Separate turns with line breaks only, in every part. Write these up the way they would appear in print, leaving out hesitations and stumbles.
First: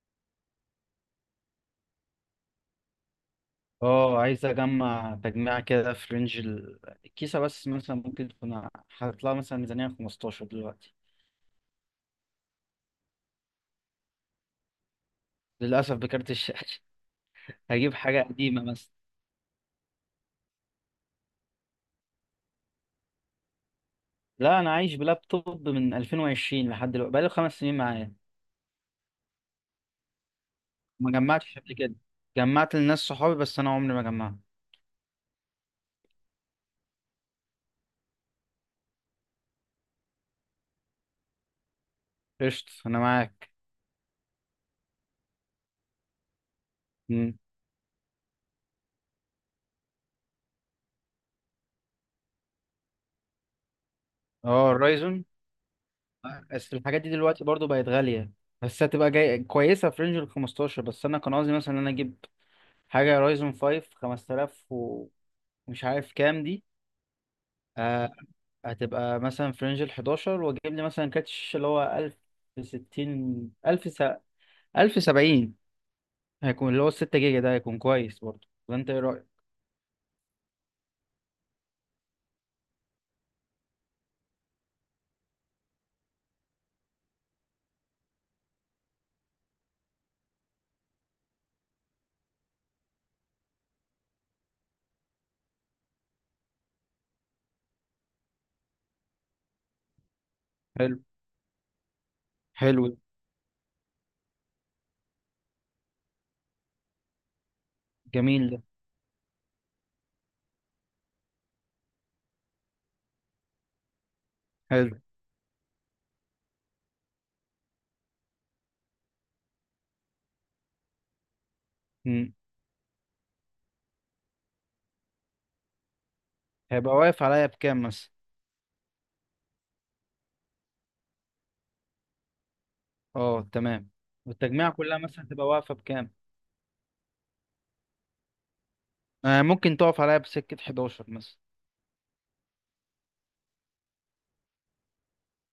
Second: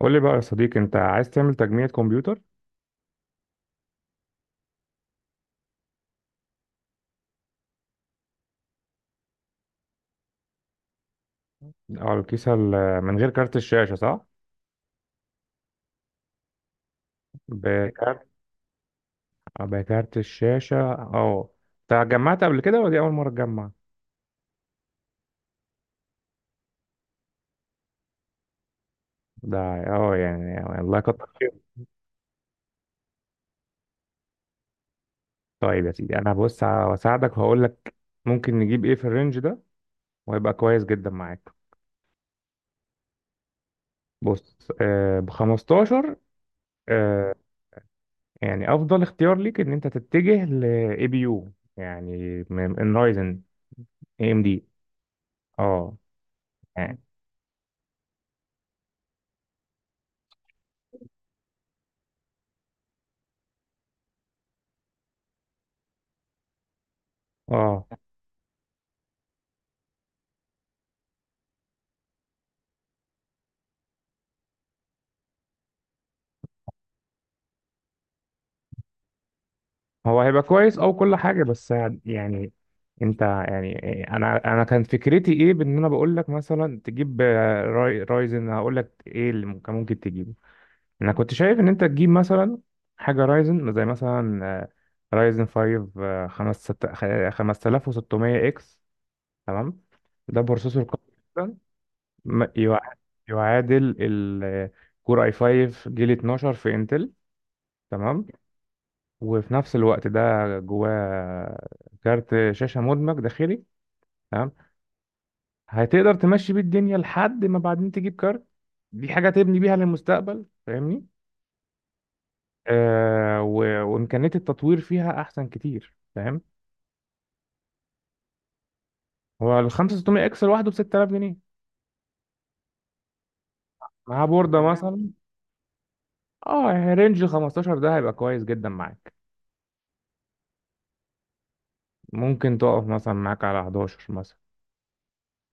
قول لي بقى يا صديقي، انت عايز تعمل تجميع كمبيوتر.
اه عايز اجمع تجميع كده في رينج الكيسة. بس مثلا ممكن تكون هتطلع مثلا ميزانية 15 دلوقتي.
على الكيسة من غير كارت الشاشة، صح؟
للأسف بكارت الشاشة. هجيب حاجة
بكارت.
قديمة مثلا.
اه، بكارت الشاشة. اه، انت جمعت قبل كده ولا دي أول مرة تجمع؟
لا، أنا عايش بلابتوب من 2020 لحد دلوقتي، بقالي 5 سنين معايا.
ده اه يعني الله
ما
يكتر خير.
جمعتش قبل كده. جمعت لناس صحابي بس أنا عمري ما جمعت.
طيب يا سيدي، انا بص هساعدك وهقول لك ممكن نجيب ايه في الرينج ده، وهيبقى كويس جدا معاك.
قشطة، أنا معاك.
بص آه ب 15. آه
مم.
يعني افضل اختيار ليك ان انت تتجه ل اي بي يو، يعني من رايزن اي ام دي.
اه، الرايزون.
اه
بس
يعني
الحاجات دي دلوقتي برضو بقت غالية. بس هتبقى جاي كويسة في رينج ال 15، بس أنا كان قصدي مثلا إن أنا أجيب حاجة رايزون 5 5000، مش عارف كام دي.
اه،
آه. هتبقى مثلا في رينج ال 11 واجيب لي مثلا كاتش اللي هو 1060، 1000 1070. هيكون اللي هو ال 6 جيجا، ده هيكون كويس برضه ولا انت ايه رأيك؟
هو هيبقى كويس او كل حاجه. بس يعني انت يعني انا كان فكرتي ايه، بان انا بقول لك مثلا تجيب آه، رايزن. هقول لك ايه اللي ممكن كان ممكن تجيبه. انا كنت شايف ان انت تجيب مثلا حاجه رايزن، زي مثلا آه، رايزن 5 آه، 5600 اكس. تمام، ده بروسيسور
حلو.
قوي جدا. ما-
حلو.
يع- يعادل الكور اي 5 جيل 12 في انتل. تمام،
جميل ده.
وفي نفس الوقت ده جواه كارت شاشة مدمج داخلي. تمام،
حلو.
هتقدر تمشي بيه الدنيا لحد ما بعدين تجيب كارت. دي حاجة تبني بيها للمستقبل، فاهمني.
مم.
آه وإمكانية التطوير فيها أحسن كتير، فاهم.
هيبقى واقف عليا بكام مثلا؟
هو ال 5600 اكس لوحده ب 6000 جنيه،
اه تمام.
مع بوردة
والتجميع كلها
مثلا.
مثلا تبقى واقفة بكام؟
اه يعني رينج 15 ده هيبقى كويس جدا معاك.
آه، ممكن تقف عليا بسكة 11 مثلا.
ممكن تقف مثلا معاك على 11 مثلا.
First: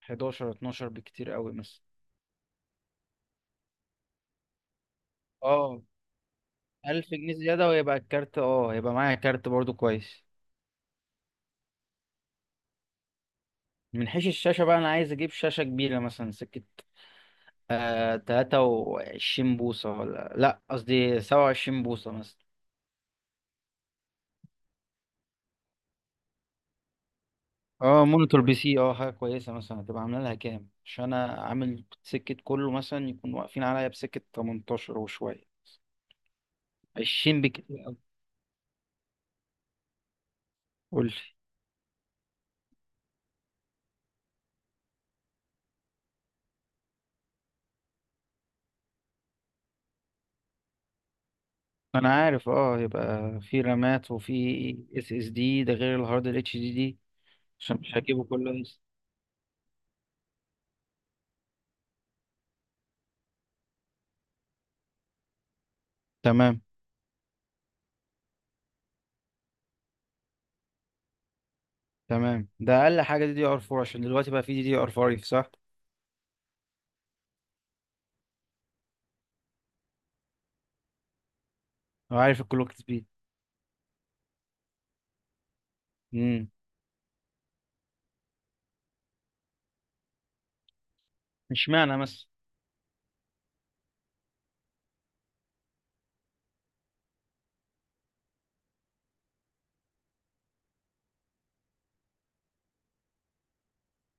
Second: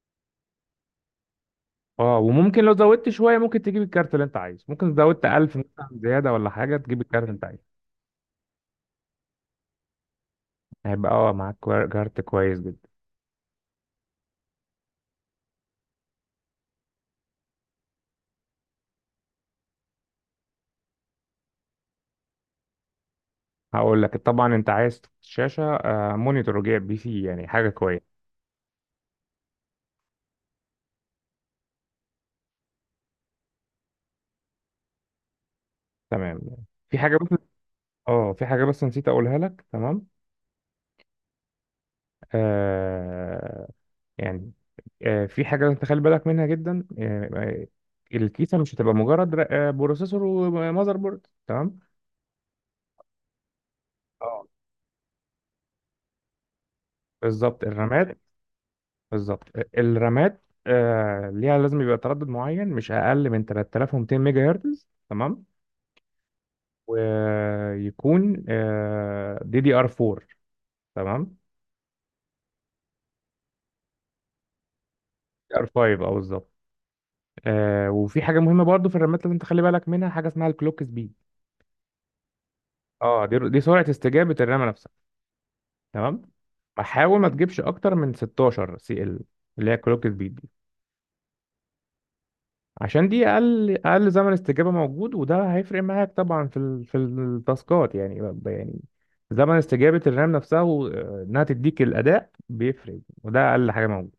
11 12 بكتير قوي مثلا.
اه، وممكن لو زودت شوية ممكن تجيب الكارت اللي انت عايزه، ممكن زودت 1000
اه،
مثلا زيادة ولا حاجة تجيب
1000
الكارت
جنيه
اللي انت
زيادة
عايزه.
ويبقى الكارت هيبقى معايا كارت برضه كويس.
هيبقى اه معاك كارت كويس جدا.
من حيث الشاشة بقى، أنا عايز أجيب شاشة كبيرة مثلا سكة آه 23 بوصة، ولا لأ، قصدي 27 بوصة مثلا.
هقول لك طبعا، انت عايز شاشة آه، مونيتور جايب بي سي، يعني حاجة
اه،
كويسة.
مونيتور بي سي، اه حاجة كويسة. مثلا هتبقى عاملة لها كام؟ عشان أنا عامل سكة كله مثلا يكون واقفين عليا بسكة 18 وشوية.
تمام، في حاجة بس.
20 بكتير أوي.
اه في حاجة بس نسيت اقولها لك. تمام
قول لي.
آه يعني آه، في حاجة لازم تخلي بالك منها جدا. آه آه، الكيسة مش هتبقى مجرد بروسيسور ومذر بورد. تمام،
أنا عارف، اه، يبقى في رامات وفي
اه
اس اس دي، ده غير الهارد ال اتش دي دي.
بالظبط
عشان مش
الرامات.
هجيبه كله لسه.
بالظبط، الرامات آه ليها لازم يبقى تردد معين، مش اقل من 3200 ميجا هرتز. تمام،
تمام.
ويكون دي دي ار 4. تمام،
تمام، ده أقل حاجة دي دي ار 4 عشان دلوقتي بقى في دي دي ار 5، صح؟
دي ار 5 اه بالظبط. آه، وفي حاجه مهمه برضو في الرامات لازم تخلي بالك منها، حاجه اسمها الكلوك سبيد.
وعارف الكلوك سبيد.
اه، دي دي سرعه استجابه الرامه نفسها. تمام،
امم
ما حاول ما تجيبش اكتر من 16 سي ال، اللي هي الكلوك سبيد دي.
اشمعنى مثلا.
عشان دي اقل زمن استجابه موجود، وده هيفرق معاك طبعا في التاسكات، يعني زمن استجابه الرام نفسها وانها تديك الاداء بيفرق، وده اقل حاجه موجوده.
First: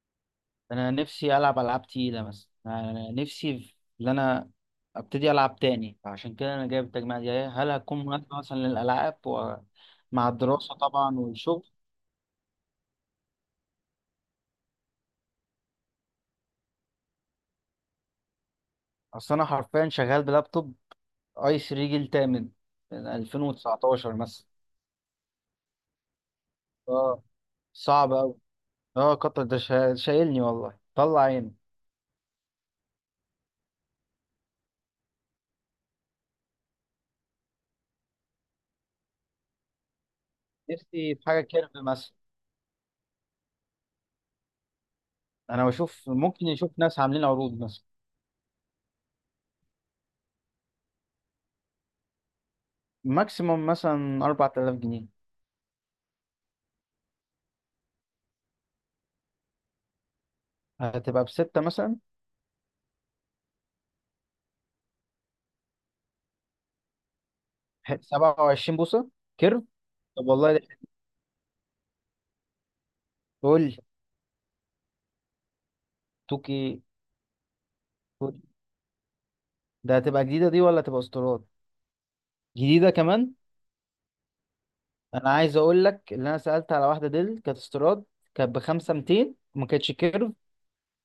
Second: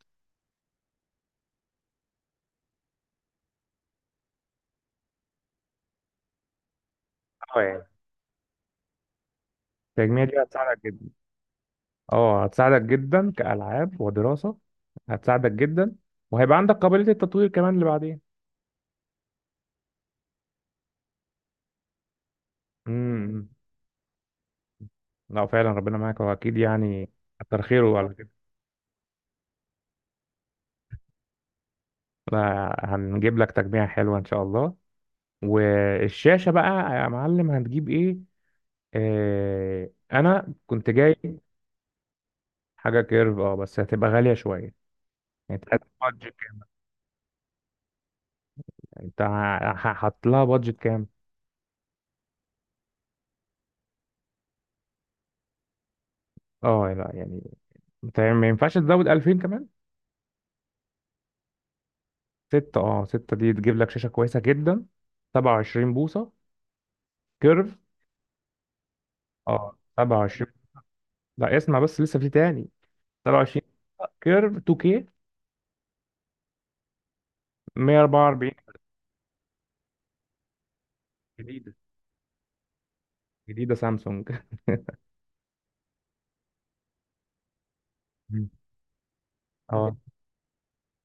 انا نفسي العب العاب تقيله، مثلا انا نفسي ان انا ابتدي العب تاني، فعشان كده انا جايب التجميع دي.
اه
هل
يعني
هتكون مناسبه مثلا للالعاب
التجميع
ومع
دي
الدراسه
هتساعدك.
طبعا والشغل؟
اه هتساعدك جدا كألعاب ودراسة. هتساعدك جدا، وهيبقى عندك قابلية التطوير كمان اللي بعدين.
اصل انا حرفيا شغال بلابتوب اي 3 جيل تامن من
امم.
2019 مثلا.
لا فعلا ربنا معاك، واكيد يعني
اه.
كتر خيره على
صعب
كده.
قوي. اه، قطر ده شايلني، والله طلع عيني.
لا، هنجيب لك تجميع حلوة ان شاء الله. والشاشة بقى، يا معلم هنجيب ايه؟ آه انا كنت
نفسي
جاي.
في حاجه كيرف مثلا.
حاجة كيرف، اه بس هتبقى غالية شوية يعني.
انا
انت عايز
بشوف،
بادجت
ممكن
كام؟
يشوف ناس عاملين عروض مثلا.
هحط لها بادجت كام؟
ماكسيموم مثلا 4000 جنيه.
اه لا يعني، انت ما ينفعش تزود 2000 كمان.
هتبقى بستة مثلا.
ستة، اه ستة دي تجيب لك شاشة كويسة جدا. 27 بوصة كيرف.
27 بوصة كيرف.
اه سبعة
طب
وعشرين
والله.
لا، اسمع بس لسه في تاني. سبعة
قول
وعشرين
لي.
كيرف 2K
توكي. قول.
144.
ده هتبقى جديدة دي ولا هتبقى استيراد؟
جديدة.
جديدة كمان.
جديدة سامسونج.
أنا عايز أقول لك، اللي أنا سألت على واحدة ديل كانت استيراد.
مم.
كانت بخمسة ميتين وما كانتش
اه.
كيرف.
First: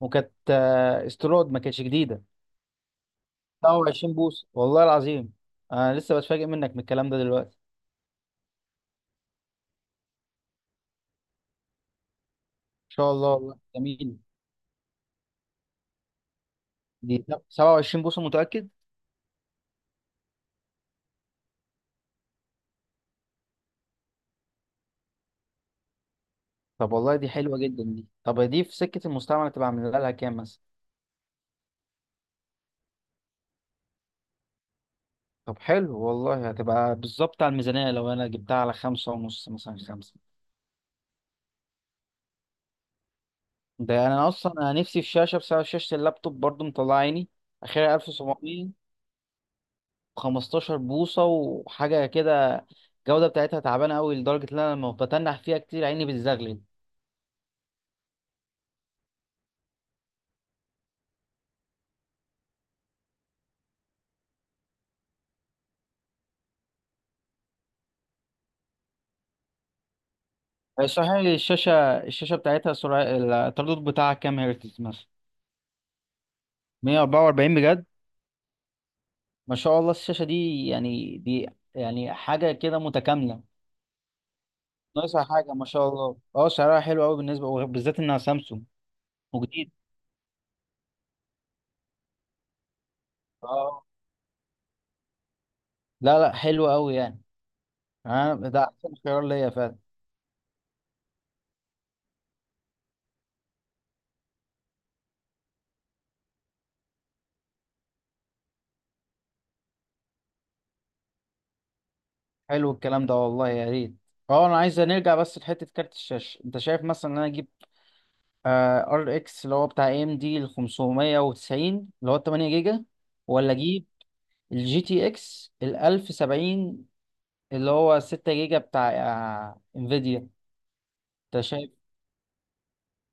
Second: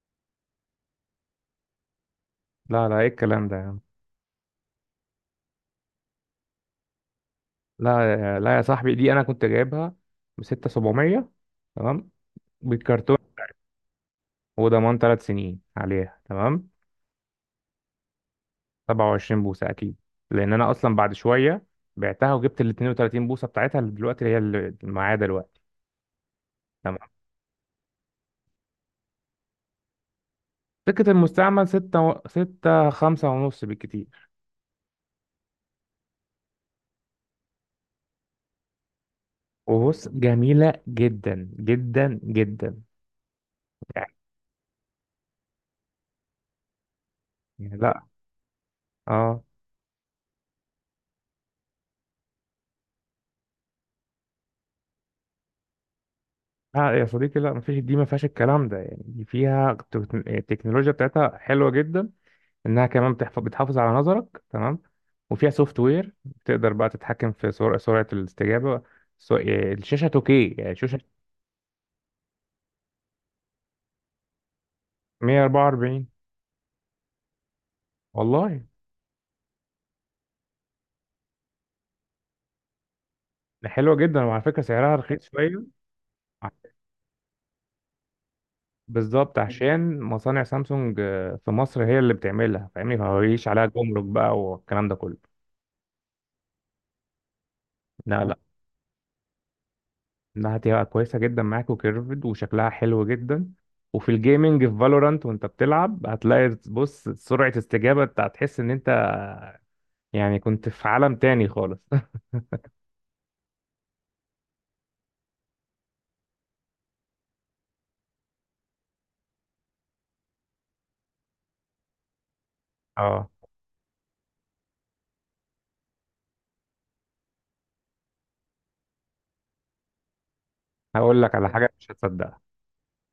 وكانت استيراد، ما كانتش جديدة.
لا لا، ايه الكلام ده يا
سبعة
عم.
وعشرين بوصة والله العظيم. أنا لسه بتفاجئ منك من الكلام ده دلوقتي.
لا لا يا صاحبي، دي انا كنت جايبها ب 6700. تمام،
إن شاء
بالكرتون،
الله، والله جميل.
وضمان 3 سنين عليها. تمام،
دي 27 بوصة متأكد؟
27 بوصة اكيد. لان انا اصلا بعد شوية بعتها، وجبت ال 32 بوصة بتاعتها اللي دلوقتي هي اللي معايا دلوقتي.
طب والله دي حلوة جدا دي. طب دي في سكة المستعمل تبقى عاملة لها كام مثلا؟
سكة المستعمل ستة خمسة ونص بالكتير.
طب حلو والله، هتبقى بالظبط على الميزانية لو أنا جبتها على خمسة ونص مثلا،
وبص،
خمسة.
جميلة جدا جدا جدا.
ده يعني
يعني،
أنا أصلا أنا نفسي في شاشة، بسبب شاشة اللابتوب برضو مطلع عيني.
يعني
آخرها
لا
1700
اه
و15 بوصة وحاجة كده. الجودة بتاعتها تعبانة أوي لدرجة إن أنا لما بتنح فيها كتير عيني بتزغلل.
لا، يا صديقي لا مفيش. دي ما فيهاش الكلام ده يعني. دي فيها التكنولوجيا بتاعتها حلوة جدا. انها كمان بتحافظ على نظرك. تمام، وفيها سوفت وير تقدر بقى تتحكم في سرعة الاستجابة. سو... آه، الشاشة 2K يعني
آه،
شاشة
صحيح، الشاشة. الشاشة بتاعتها سرعة التردد بتاعها كام هرتز مثلا؟
144.
144 بجد؟
والله،
ما شاء الله، الشاشة دي يعني دي، يعني حاجة كده متكاملة.
ده حلوة جدا، وعلى فكرة سعرها رخيص
ناقصها حاجة
شوية.
ما شاء الله. اه سعرها حلو قوي بالنسبة، وبالذات انها سامسونج.
بالظبط،
وجديد.
عشان مصانع سامسونج آه، في مصر هي اللي بتعملها فاهمني، فما بيجيش عليها
اه.
جمرك بقى والكلام ده كله.
لا لا، حلو قوي يعني.
لا اه
انا
لا،
ده احسن خيار ليا فعلا.
انها هتبقى كويسه جدا معاك، وكيرفد وشكلها حلو جدا. وفي الجيمنج في فالورانت وانت بتلعب، هتلاقي بص سرعه استجابه، انت هتحس ان انت يعني كنت في عالم تاني خالص.
حلو الكلام ده والله، يا ريت. اه، انا عايز نرجع بس لحتة كارت الشاشة. انت شايف مثلا ان انا اجيب ار اكس اللي هو بتاع اي ام دي ال 590 اللي هو 8 جيجا،
اه،
ولا اجيب الجي تي اكس ال 1070 اللي هو 6 جيجا، بتاع انفيديا؟
هقول لك
انت
على
شايف.
حاجه مش هتصدقها.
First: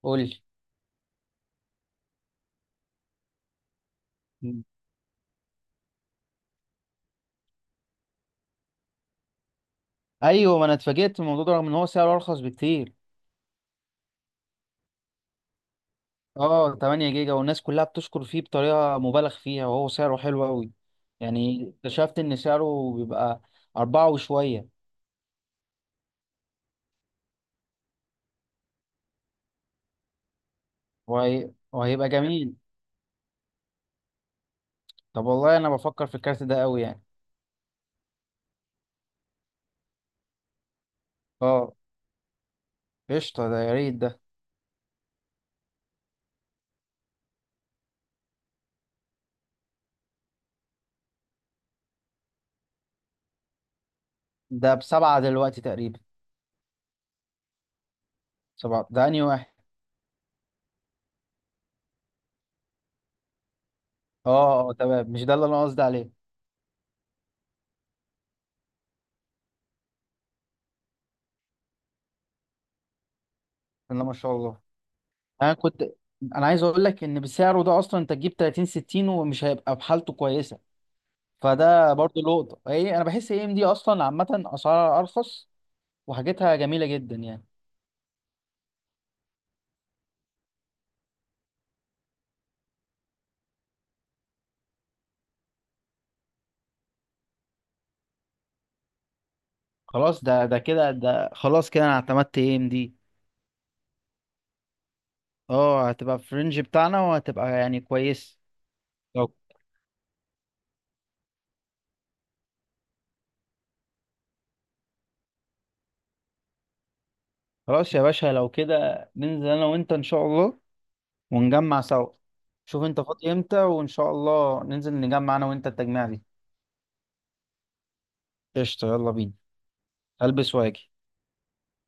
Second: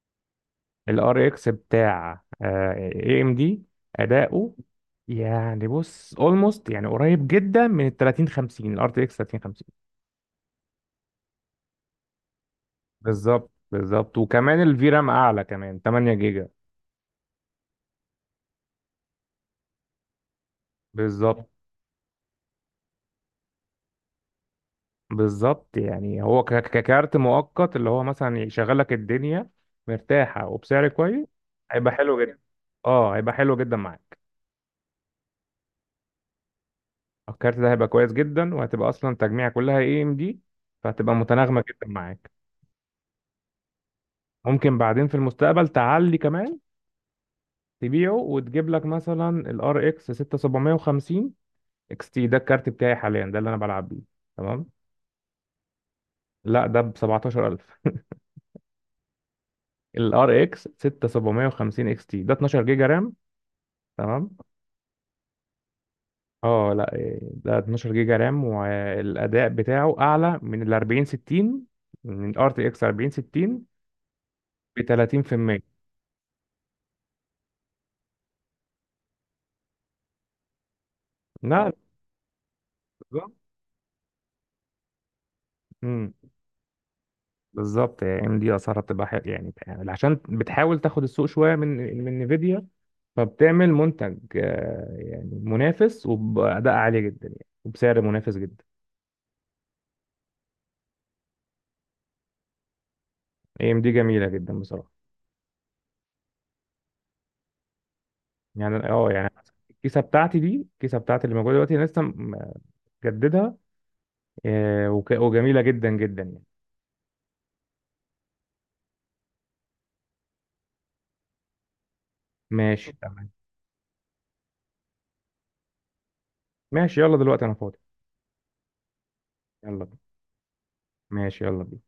قول
الار اكس بتاع اي ام دي، اداؤه
لي.
يعني بص اولموست يعني قريب جدا من ال 30 50، الار تي اكس 30.
ايوه، ما انا اتفاجئت من الموضوع ده رغم ان هو سعره ارخص بكتير.
بالظبط بالظبط، وكمان الفي رام اعلى، كمان 8 جيجا.
اه، 8 جيجا، والناس كلها بتشكر فيه بطريقة مبالغ فيها وهو سعره حلو قوي.
بالظبط،
يعني اكتشفت ان سعره بيبقى أربعة وشوية.
بالظبط يعني هو ككارت مؤقت اللي هو مثلا يشغل لك الدنيا مرتاحه وبسعر كويس. هيبقى
وهيبقى
حلو جدا.
جميل.
اه هيبقى حلو جدا معاك.
طب والله انا بفكر في الكارت ده قوي يعني.
الكارت ده هيبقى كويس جدا، وهتبقى اصلا تجميع كلها اي ام دي، فهتبقى متناغمه
اه.
جدا معاك.
قشطة، ده يا ريت ده.
ممكن بعدين في المستقبل تعلي كمان، تبيعه وتجيب لك مثلا الار اكس 6750 اكس تي. ده الكارت بتاعي حاليا، ده اللي انا بلعب بيه. تمام.
ده بسبعة دلوقتي تقريبا.
لا ده ب 17,000.
سبعة ده انهي واحد؟
الار اكس 6750 اكس تي ده 12 جيجا رام. تمام
اه اه تمام، مش ده اللي انا قصدي عليه.
اه لا إيه، ده 12 جيجا رام، والاداء بتاعه اعلى من ال 40 60، من الار تي اكس 40 60
بسم الله ما شاء الله.
ب
انا
30%.
كنت انا عايز اقول لك ان بسعره ده اصلا انت تجيب 30 60 ومش هيبقى بحالته كويسة.
لا
فده برضه لقطة. ايه، انا
بالظبط.
بحس اي ام دي اصلا عامة اسعارها ارخص
امم.
وحاجتها جميلة جدا يعني.
بالظبط يعني ام دي اسعارها بتبقى حلوه يعني، عشان بتحاول تاخد السوق شويه من نفيديا. فبتعمل منتج آه يعني منافس، وباداء عالي جدا يعني، وبسعر منافس جدا.
خلاص، ده كده ده خلاص كده، انا اعتمدت اي ام دي.
اي ام دي جميله جدا بصراحه.
اه، هتبقى في الرينج بتاعنا وهتبقى يعني كويس.
يعني اه يعني
لو
الكيسه بتاعتي دي، الكيسه بتاعتي اللي موجوده دلوقتي انا لسه مجددها. آه وجميله جدا جدا يعني.
خلاص يا باشا، لو كده ننزل انا وانت ان شاء الله ونجمع سوا. شوف
ماشي
انت
تمام.
فاضي امتى، وان شاء الله ننزل نجمع انا وانت التجميع دي.
ماشي يلا دلوقتي انا فاضي.
قشطة، يلا بينا.
يلا.
البس واجي.
ماشي يلا.